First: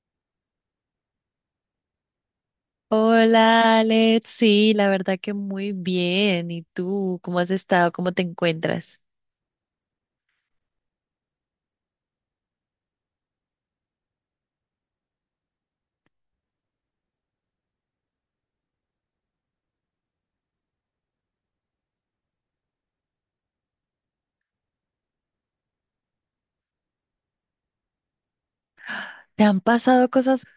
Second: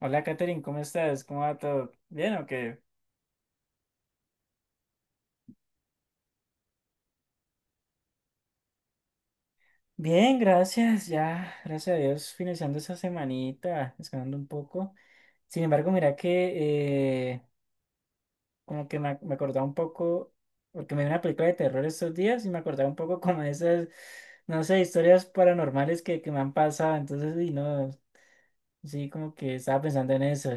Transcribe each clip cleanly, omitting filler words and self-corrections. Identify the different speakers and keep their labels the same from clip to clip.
Speaker 1: Hola, Katherine, ¿cómo estás? ¿Cómo va todo? ¿Bien o qué?
Speaker 2: Hola, Alex. Sí, la verdad que muy bien. ¿Y tú? ¿Cómo has estado? ¿Cómo te encuentras?
Speaker 1: Bien, gracias. Ya, gracias a Dios, finalizando esa semanita, descansando un poco. Sin embargo, mira que como que me acordaba un poco, porque me vi una película de terror estos días y me acordaba un poco como de esas, no sé, historias paranormales que me han pasado. Entonces, y no, sí, como
Speaker 2: ¿Te
Speaker 1: que
Speaker 2: han
Speaker 1: estaba
Speaker 2: pasado
Speaker 1: pensando en
Speaker 2: cosas,
Speaker 1: eso.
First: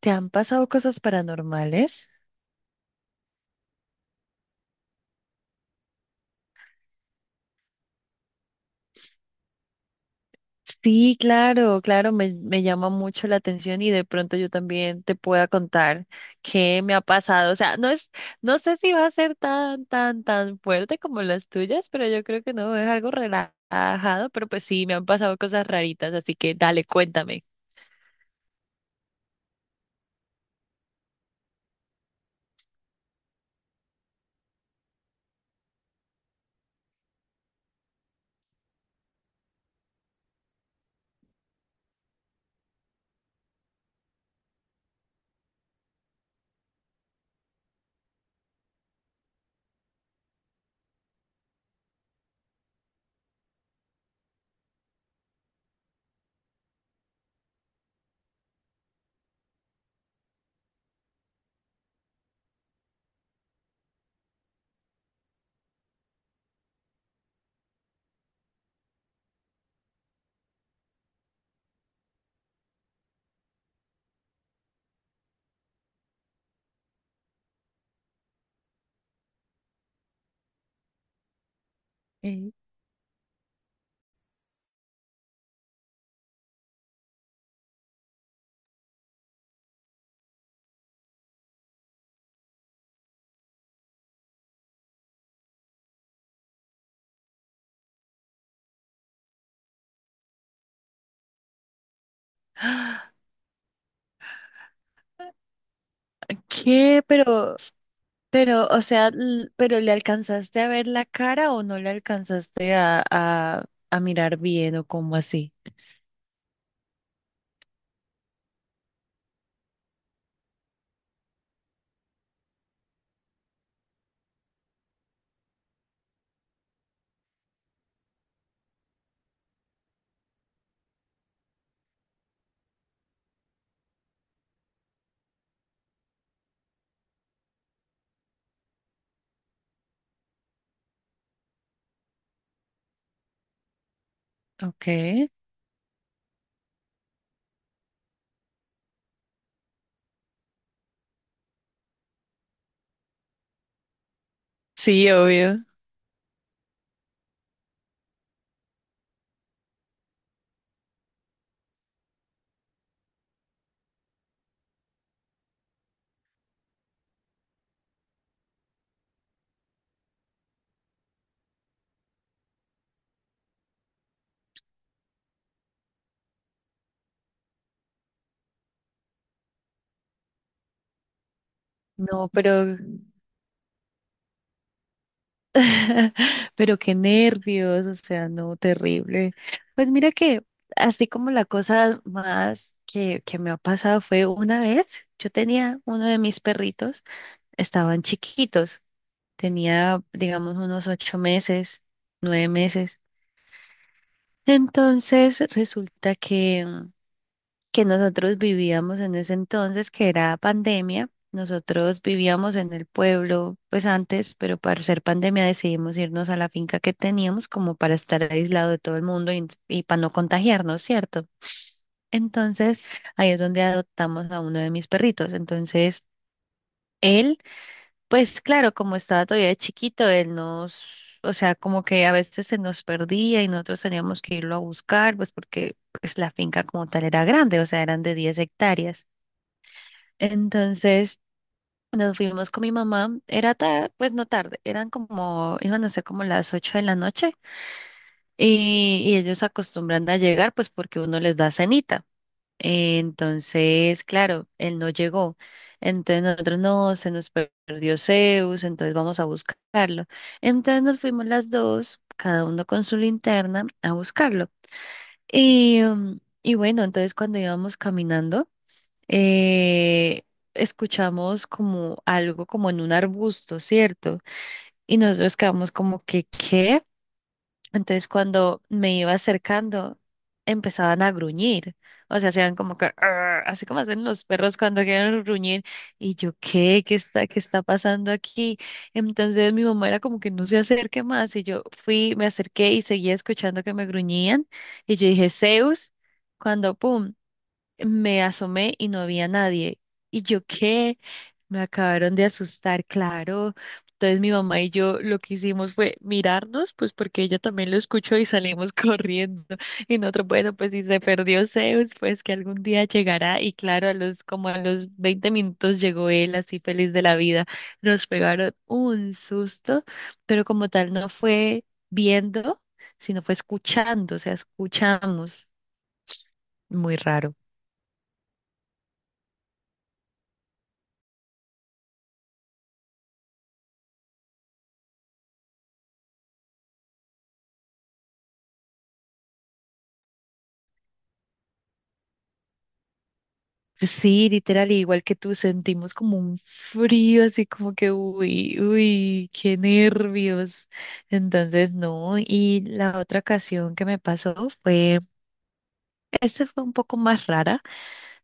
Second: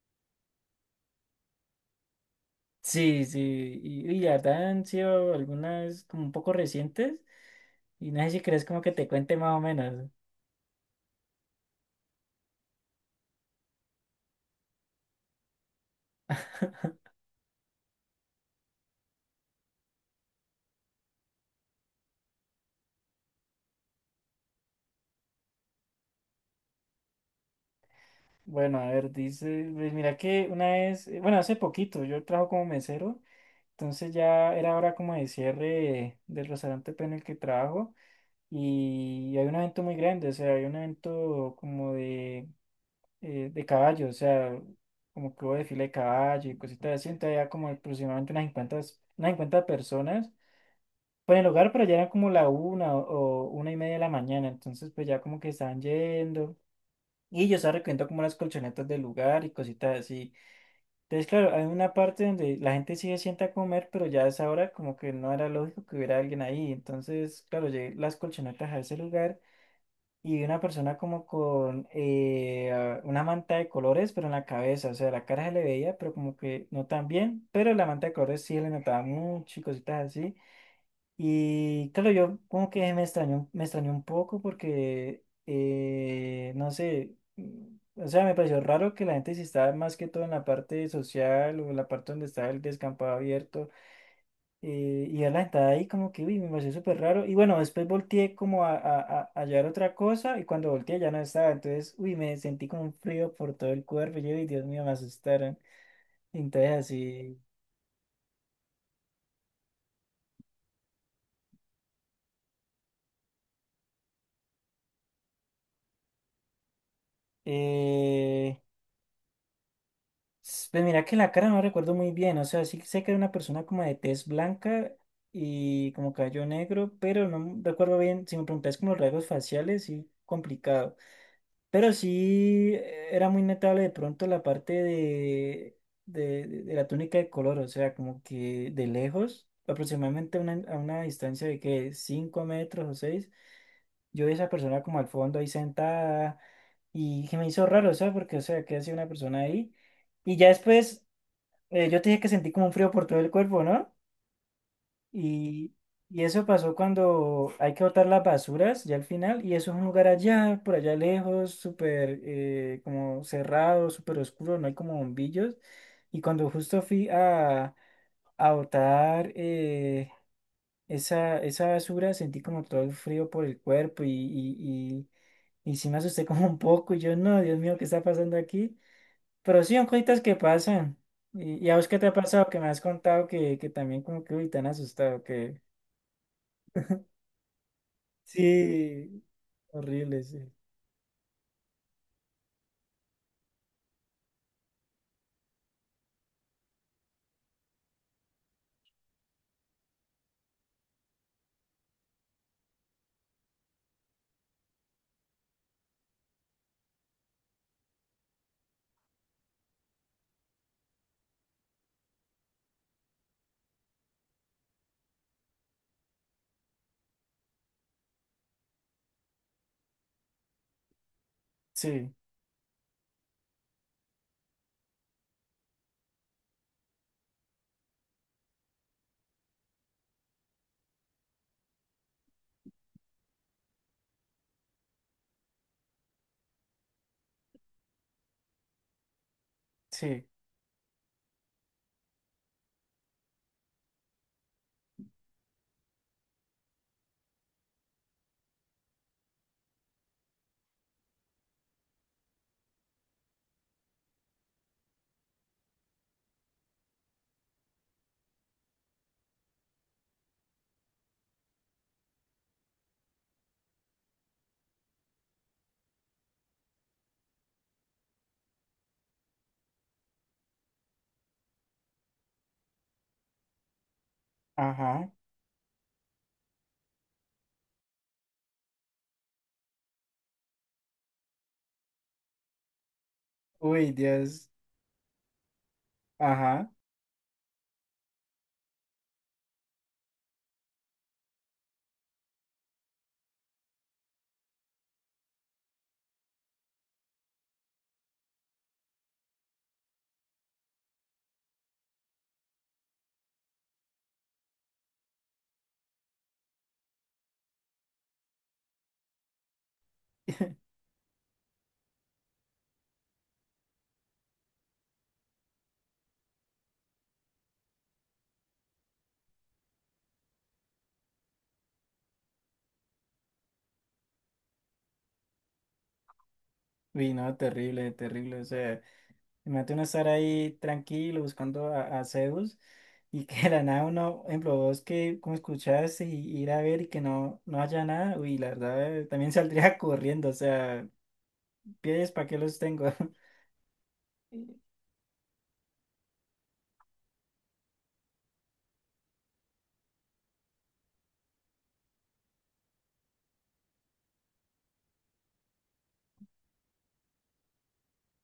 Speaker 2: te han pasado cosas paranormales?
Speaker 1: Sí, sí, y la verdad han sido algunas como un poco recientes. Y no sé si crees como que te cuente más o menos.
Speaker 2: Sí, claro, claro, me llama mucho la atención y de pronto yo también te pueda contar qué me ha pasado. O sea, no sé si va a ser tan, tan, tan fuerte como las tuyas, pero yo creo que no, es algo relajado, pero pues sí, me han pasado cosas raritas, así que dale, cuéntame.
Speaker 1: Bueno, a ver, dice, pues mira que una vez, bueno, hace poquito yo trabajo como mesero, entonces ya era hora como de cierre del restaurante pues, en el que trabajo y hay un evento muy grande, o sea, hay un evento como de caballo, o sea, como que hubo desfile de caballo y cositas así, entonces había como aproximadamente unas 50 personas. Pues en el lugar, pero ya era como la o, una y media de la mañana, entonces pues ya como que estaban yendo. Y yo estaba recogiendo como las colchonetas del lugar y cositas así. Entonces, claro, hay una parte donde la gente sí se sienta a comer, pero ya a esa hora como que no era lógico que hubiera alguien ahí. Entonces, claro, llegué las colchonetas a ese lugar y vi una persona como con una manta de colores, pero en la cabeza. O sea, la cara se le veía, pero como que no tan bien, pero la manta de colores sí le notaba mucho y cositas así. Y claro, yo
Speaker 2: Eh,
Speaker 1: como que me extrañó un poco porque, no sé, mm, o sea, me pareció raro que la gente si estaba más que todo en la parte social o en la parte donde estaba el descampado abierto y ya la gente ahí como que, uy, me pareció súper raro. Y bueno, después volteé como a hallar otra cosa y cuando volteé ya no estaba, entonces, uy, me sentí como un frío por todo el cuerpo, y yo, uy, Dios mío, me asustaron. Entonces
Speaker 2: ¿Qué?
Speaker 1: así...
Speaker 2: O sea, ¿pero le alcanzaste a ver la cara o no le alcanzaste a mirar bien o como así?
Speaker 1: eh, Pues mira que la cara no recuerdo muy bien, o sea, sí sé que era una persona como de tez blanca y como cabello negro, pero no recuerdo bien, si me preguntas como los rasgos faciales, sí, complicado. Pero sí, era muy notable de pronto la parte de, de la túnica de color, o sea, como que de lejos, aproximadamente a a una distancia de que 5 metros o 6 yo vi a esa persona como al
Speaker 2: Okay.
Speaker 1: fondo ahí sentada y que me hizo raro, o sea, porque, o sea, que hacía una persona ahí. Y ya después yo te dije que sentí como un frío por todo el cuerpo, ¿no?
Speaker 2: Sí, obvio.
Speaker 1: Y, y eso pasó cuando hay que botar las basuras ya al final, y eso es un lugar allá, por allá lejos, súper como cerrado, súper oscuro, no hay como bombillos. Y cuando justo fui a botar esa basura, sentí como todo el frío por el cuerpo y sí me asusté como un poco, y yo, no, Dios mío, ¿qué está pasando aquí? Pero sí, son cositas que pasan. ¿Y a vos qué te ha
Speaker 2: No,
Speaker 1: pasado? Que me
Speaker 2: pero,
Speaker 1: has contado que también como que uy, te han asustado, que...
Speaker 2: pero qué nervios, o sea, no,
Speaker 1: Sí,
Speaker 2: terrible. Pues mira
Speaker 1: horrible,
Speaker 2: que
Speaker 1: sí.
Speaker 2: así como la cosa más que me ha pasado fue una vez, yo tenía uno de mis perritos, estaban chiquitos, tenía, digamos, unos 8 meses, 9 meses. Entonces resulta que que nosotros vivíamos en ese entonces, que era pandemia, nosotros vivíamos en el pueblo, pues antes, pero para ser pandemia decidimos irnos a la finca que teníamos como para estar aislado de todo el mundo y para no contagiarnos, ¿cierto?
Speaker 1: Sí,
Speaker 2: Entonces ahí es donde adoptamos a uno de mis perritos. Entonces él... Pues claro, como estaba todavía chiquito, él nos, o sea, como que a veces se nos perdía y nosotros teníamos que irlo a buscar, pues porque pues la finca como tal era grande, o sea, eran de 10 hectáreas.
Speaker 1: sí.
Speaker 2: Entonces nos fuimos con mi mamá, era tarde, pues no tarde, eran como, iban a ser como las 8 de la noche y ellos acostumbran a llegar pues porque uno les da cenita. Entonces, claro, él no llegó. Entonces nosotros no, se nos perdió Zeus, entonces vamos a buscarlo. Entonces nos fuimos las dos, cada uno con su linterna, a buscarlo. Y, y bueno, entonces cuando íbamos caminando, eh, escuchamos como algo como en un arbusto, ¿cierto? Y
Speaker 1: Ajá.
Speaker 2: nosotros quedamos como que, ¿qué? Entonces cuando me iba acercando, empezaban a gruñir. O sea, hacían como que, "Arr", así como
Speaker 1: Uy,
Speaker 2: hacen los
Speaker 1: Dios.
Speaker 2: perros cuando quieren gruñir. Y yo,
Speaker 1: Ajá.
Speaker 2: ¿qué? ¿Qué está pasando aquí? Entonces mi mamá era como que no se acerque más. Y yo fui, me acerqué y seguía escuchando que me gruñían. Y yo dije, Zeus, cuando, pum, me asomé y no había nadie. Y yo, ¿qué? Me acabaron de asustar, claro. Entonces mi mamá y yo lo que hicimos fue mirarnos, pues porque ella también lo escuchó y salimos corriendo. Y nosotros, bueno, pues si se perdió Zeus, pues que algún día llegará. Y claro, a los, como a los 20 minutos llegó él así feliz de la vida. Nos pegaron un susto, pero como tal no fue viendo, sino fue escuchando, o sea, escuchamos. Muy
Speaker 1: Uy,
Speaker 2: raro.
Speaker 1: no, terrible, terrible. O sea, imagínate uno estar ahí tranquilo buscando a Zeus y que de la nada uno, por ejemplo, vos que como escuchaste y ir a ver y que no, no haya nada, uy, la verdad, también saldría corriendo. O sea, pies, ¿para qué los tengo?
Speaker 2: Sí, literal, igual que tú, sentimos como un frío, así como que, uy, uy, qué nervios. Entonces, no, y la otra ocasión que me pasó fue, esta fue un poco más rara,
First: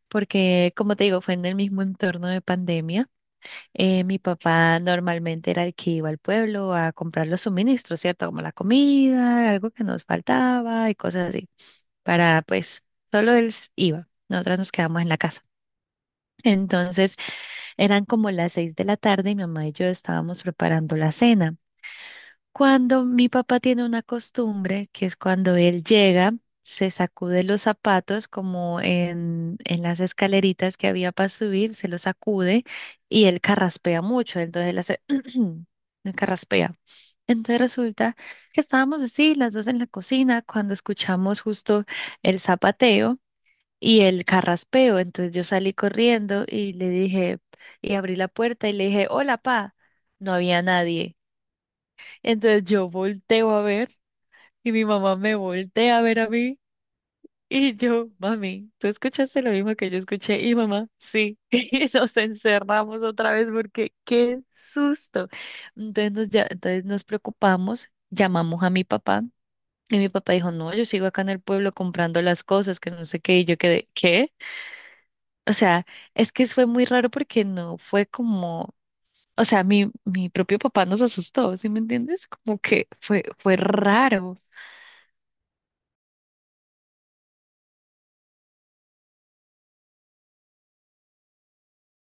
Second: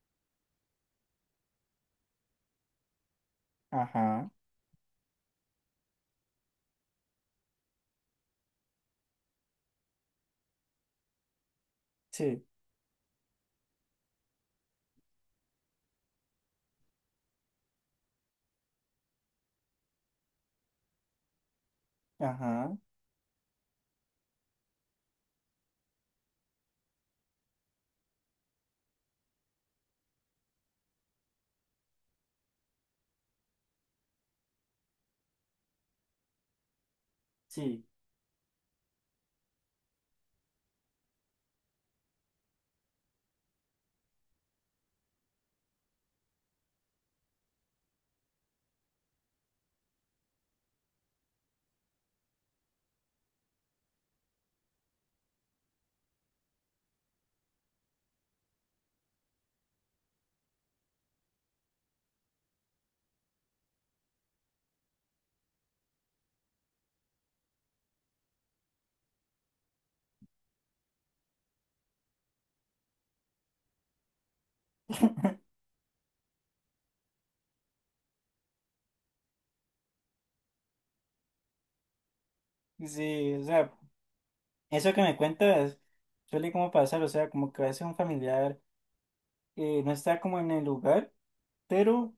Speaker 2: porque como te digo, fue en el mismo entorno de pandemia. Mi
Speaker 1: Ajá.
Speaker 2: papá normalmente era el que iba al pueblo a comprar los suministros, ¿cierto? Como la comida, algo que nos faltaba y cosas así, para
Speaker 1: Sí,
Speaker 2: pues, solo él iba. Nosotras nos quedamos en la casa. Entonces eran como las 6 de la tarde y mi mamá y yo estábamos preparando la cena.
Speaker 1: ajá,
Speaker 2: Cuando mi papá tiene una costumbre, que es cuando él llega, se sacude los zapatos como en las escaleritas que había para subir, se los sacude y él carraspea mucho, entonces él hace, él carraspea. Entonces
Speaker 1: sí,
Speaker 2: resulta que estábamos así, las dos en la cocina, cuando escuchamos justo el zapateo y el carraspeo. Entonces yo salí corriendo y le dije, y abrí la puerta y le dije, hola, pa. No había nadie. Entonces yo volteo a ver y mi mamá me voltea a ver a mí y yo, mami, ¿tú escuchaste lo mismo que yo escuché? Y mamá, sí. Y nos encerramos otra vez porque qué susto. Entonces nos, ya, entonces nos preocupamos, llamamos a mi papá. Y mi papá dijo, no, yo sigo acá en el pueblo comprando las cosas, que no sé qué, y yo quedé, ¿qué? O sea, es que fue muy raro porque no fue como, o sea, mi propio papá nos asustó, ¿sí me entiendes? Como que fue,
Speaker 1: sí, o
Speaker 2: fue
Speaker 1: sea,
Speaker 2: raro.
Speaker 1: eso que me cuentas suele como pasar, o sea, como que a veces un familiar no está como en el lugar, pero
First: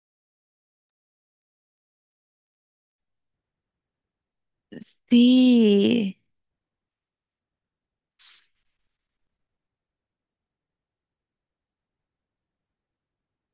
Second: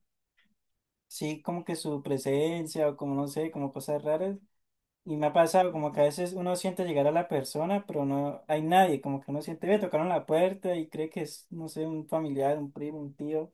Speaker 1: sí como que su presencia o como no sé, como cosas raras, y me ha pasado como que a
Speaker 2: Sí,
Speaker 1: veces uno siente llegar a la persona, pero no hay nadie, como que uno siente, ve, tocaron la puerta y cree que es, no sé, un familiar, un primo, un tío.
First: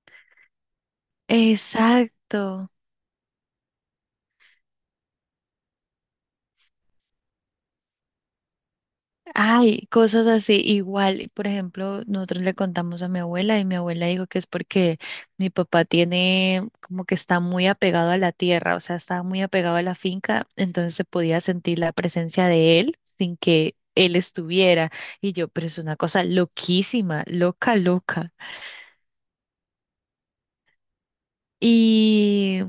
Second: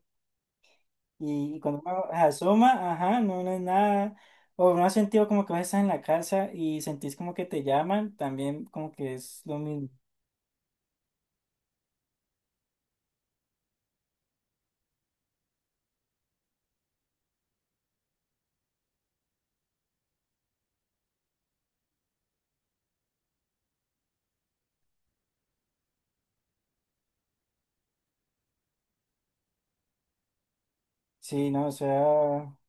Speaker 1: Y cuando uno
Speaker 2: exacto.
Speaker 1: asoma, ajá, no, no es nada. O no has sentido como que vas a estar en la casa y sentís como que te llaman, también como que es lo
Speaker 2: Ay,
Speaker 1: mismo.
Speaker 2: cosas así, igual, por ejemplo, nosotros le contamos a mi abuela y mi abuela dijo que es porque mi papá tiene como que está muy apegado a la tierra, o sea, está muy apegado a la finca, entonces se podía sentir la presencia de él sin que él estuviera. Y yo, pero es una cosa loquísima, loca, loca.
Speaker 1: Sí, no, o sea,
Speaker 2: Y,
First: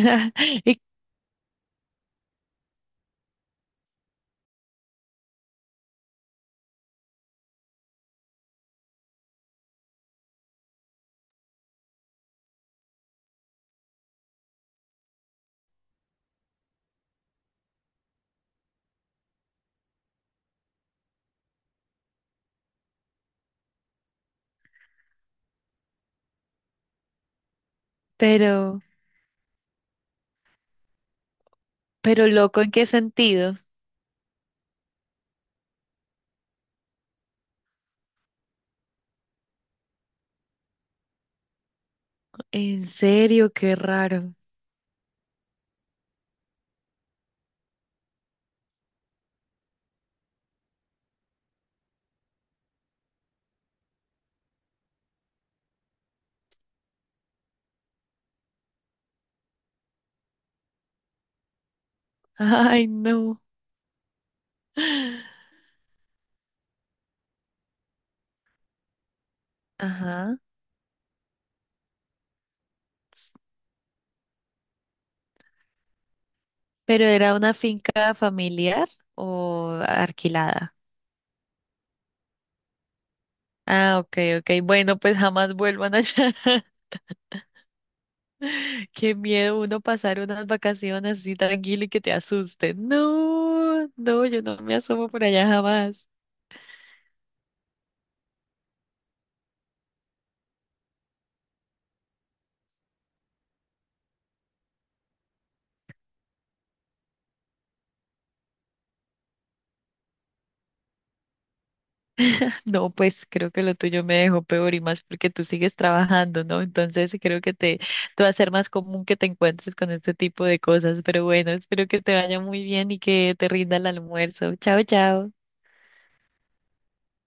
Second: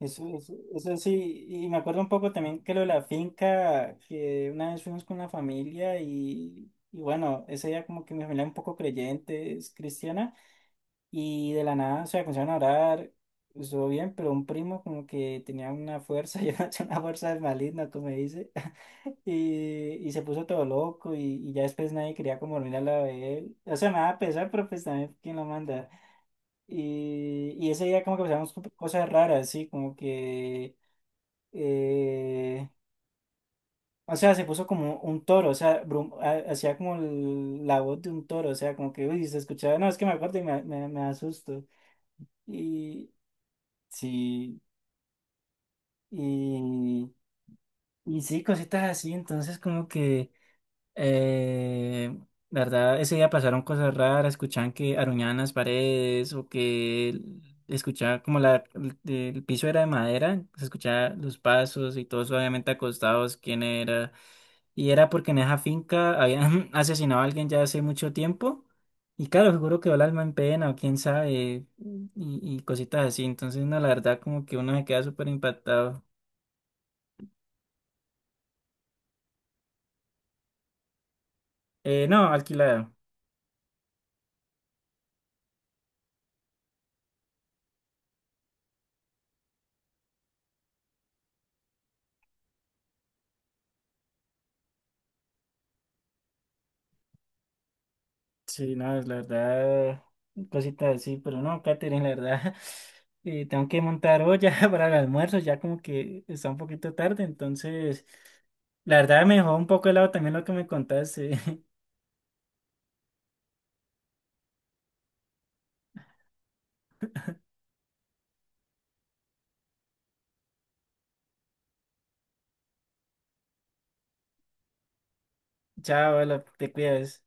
Speaker 1: eso, eso,
Speaker 2: y-
Speaker 1: eso sí. Y me acuerdo un poco también que lo de la finca, que una vez fuimos con la familia y bueno, ese día como que mi familia es un poco creyente, es cristiana, y de la nada, o sea, comenzaron a orar. Estuvo bien, pero un primo como que tenía una fuerza, yo no tenía una fuerza maligna, como dice. Y se puso todo loco y ya después nadie quería como dormir a la de él. O sea, me daba pesar, pero pues también quién lo manda. Y ese día como que pasamos
Speaker 2: pero,
Speaker 1: cosas raras, sí, como que...
Speaker 2: pero loco,
Speaker 1: eh,
Speaker 2: ¿en qué sentido?
Speaker 1: o sea, se puso como un toro, o sea, hacía como la voz de un toro, o sea, como que, uy, se escuchaba, no, es que me acuerdo y me, me asusto.
Speaker 2: En
Speaker 1: Y
Speaker 2: serio, qué raro.
Speaker 1: sí, y, y sí, cositas así, entonces como que... Eh, la verdad, ese día pasaron cosas raras, escuchaban que aruñaban las paredes o que escuchaba como la, el piso era de madera, se escuchaba los pasos y todos obviamente
Speaker 2: Ay,
Speaker 1: acostados,
Speaker 2: no.
Speaker 1: quién era. Y era porque en esa finca habían asesinado a alguien ya hace mucho tiempo. Y claro, seguro quedó el alma en
Speaker 2: Ajá.
Speaker 1: pena o quién sabe, y cositas así. Entonces, no, la verdad, como que uno se queda súper impactado.
Speaker 2: ¿Pero era una finca familiar o alquilada?
Speaker 1: No, alquilado.
Speaker 2: Ah, ok, ok. Bueno, pues jamás vuelvan allá. Qué miedo uno pasar unas vacaciones así tranquilo y que te asusten. No, no, yo no me asomo por allá jamás.
Speaker 1: Sí, no, la verdad, cositas así, pero no, Katherine, la verdad, tengo que montar olla para el almuerzo, ya como que está un poquito tarde, entonces, la verdad me dejó un poco helado también lo que me contaste.
Speaker 2: No, pues creo que lo tuyo me dejó peor y más porque tú sigues trabajando, ¿no? Entonces creo que te va a ser más común que te encuentres con este tipo de cosas. Pero bueno, espero que te vaya muy bien y que te rinda el almuerzo. Chao, chao.
Speaker 1: Chao, hola, te cuidas.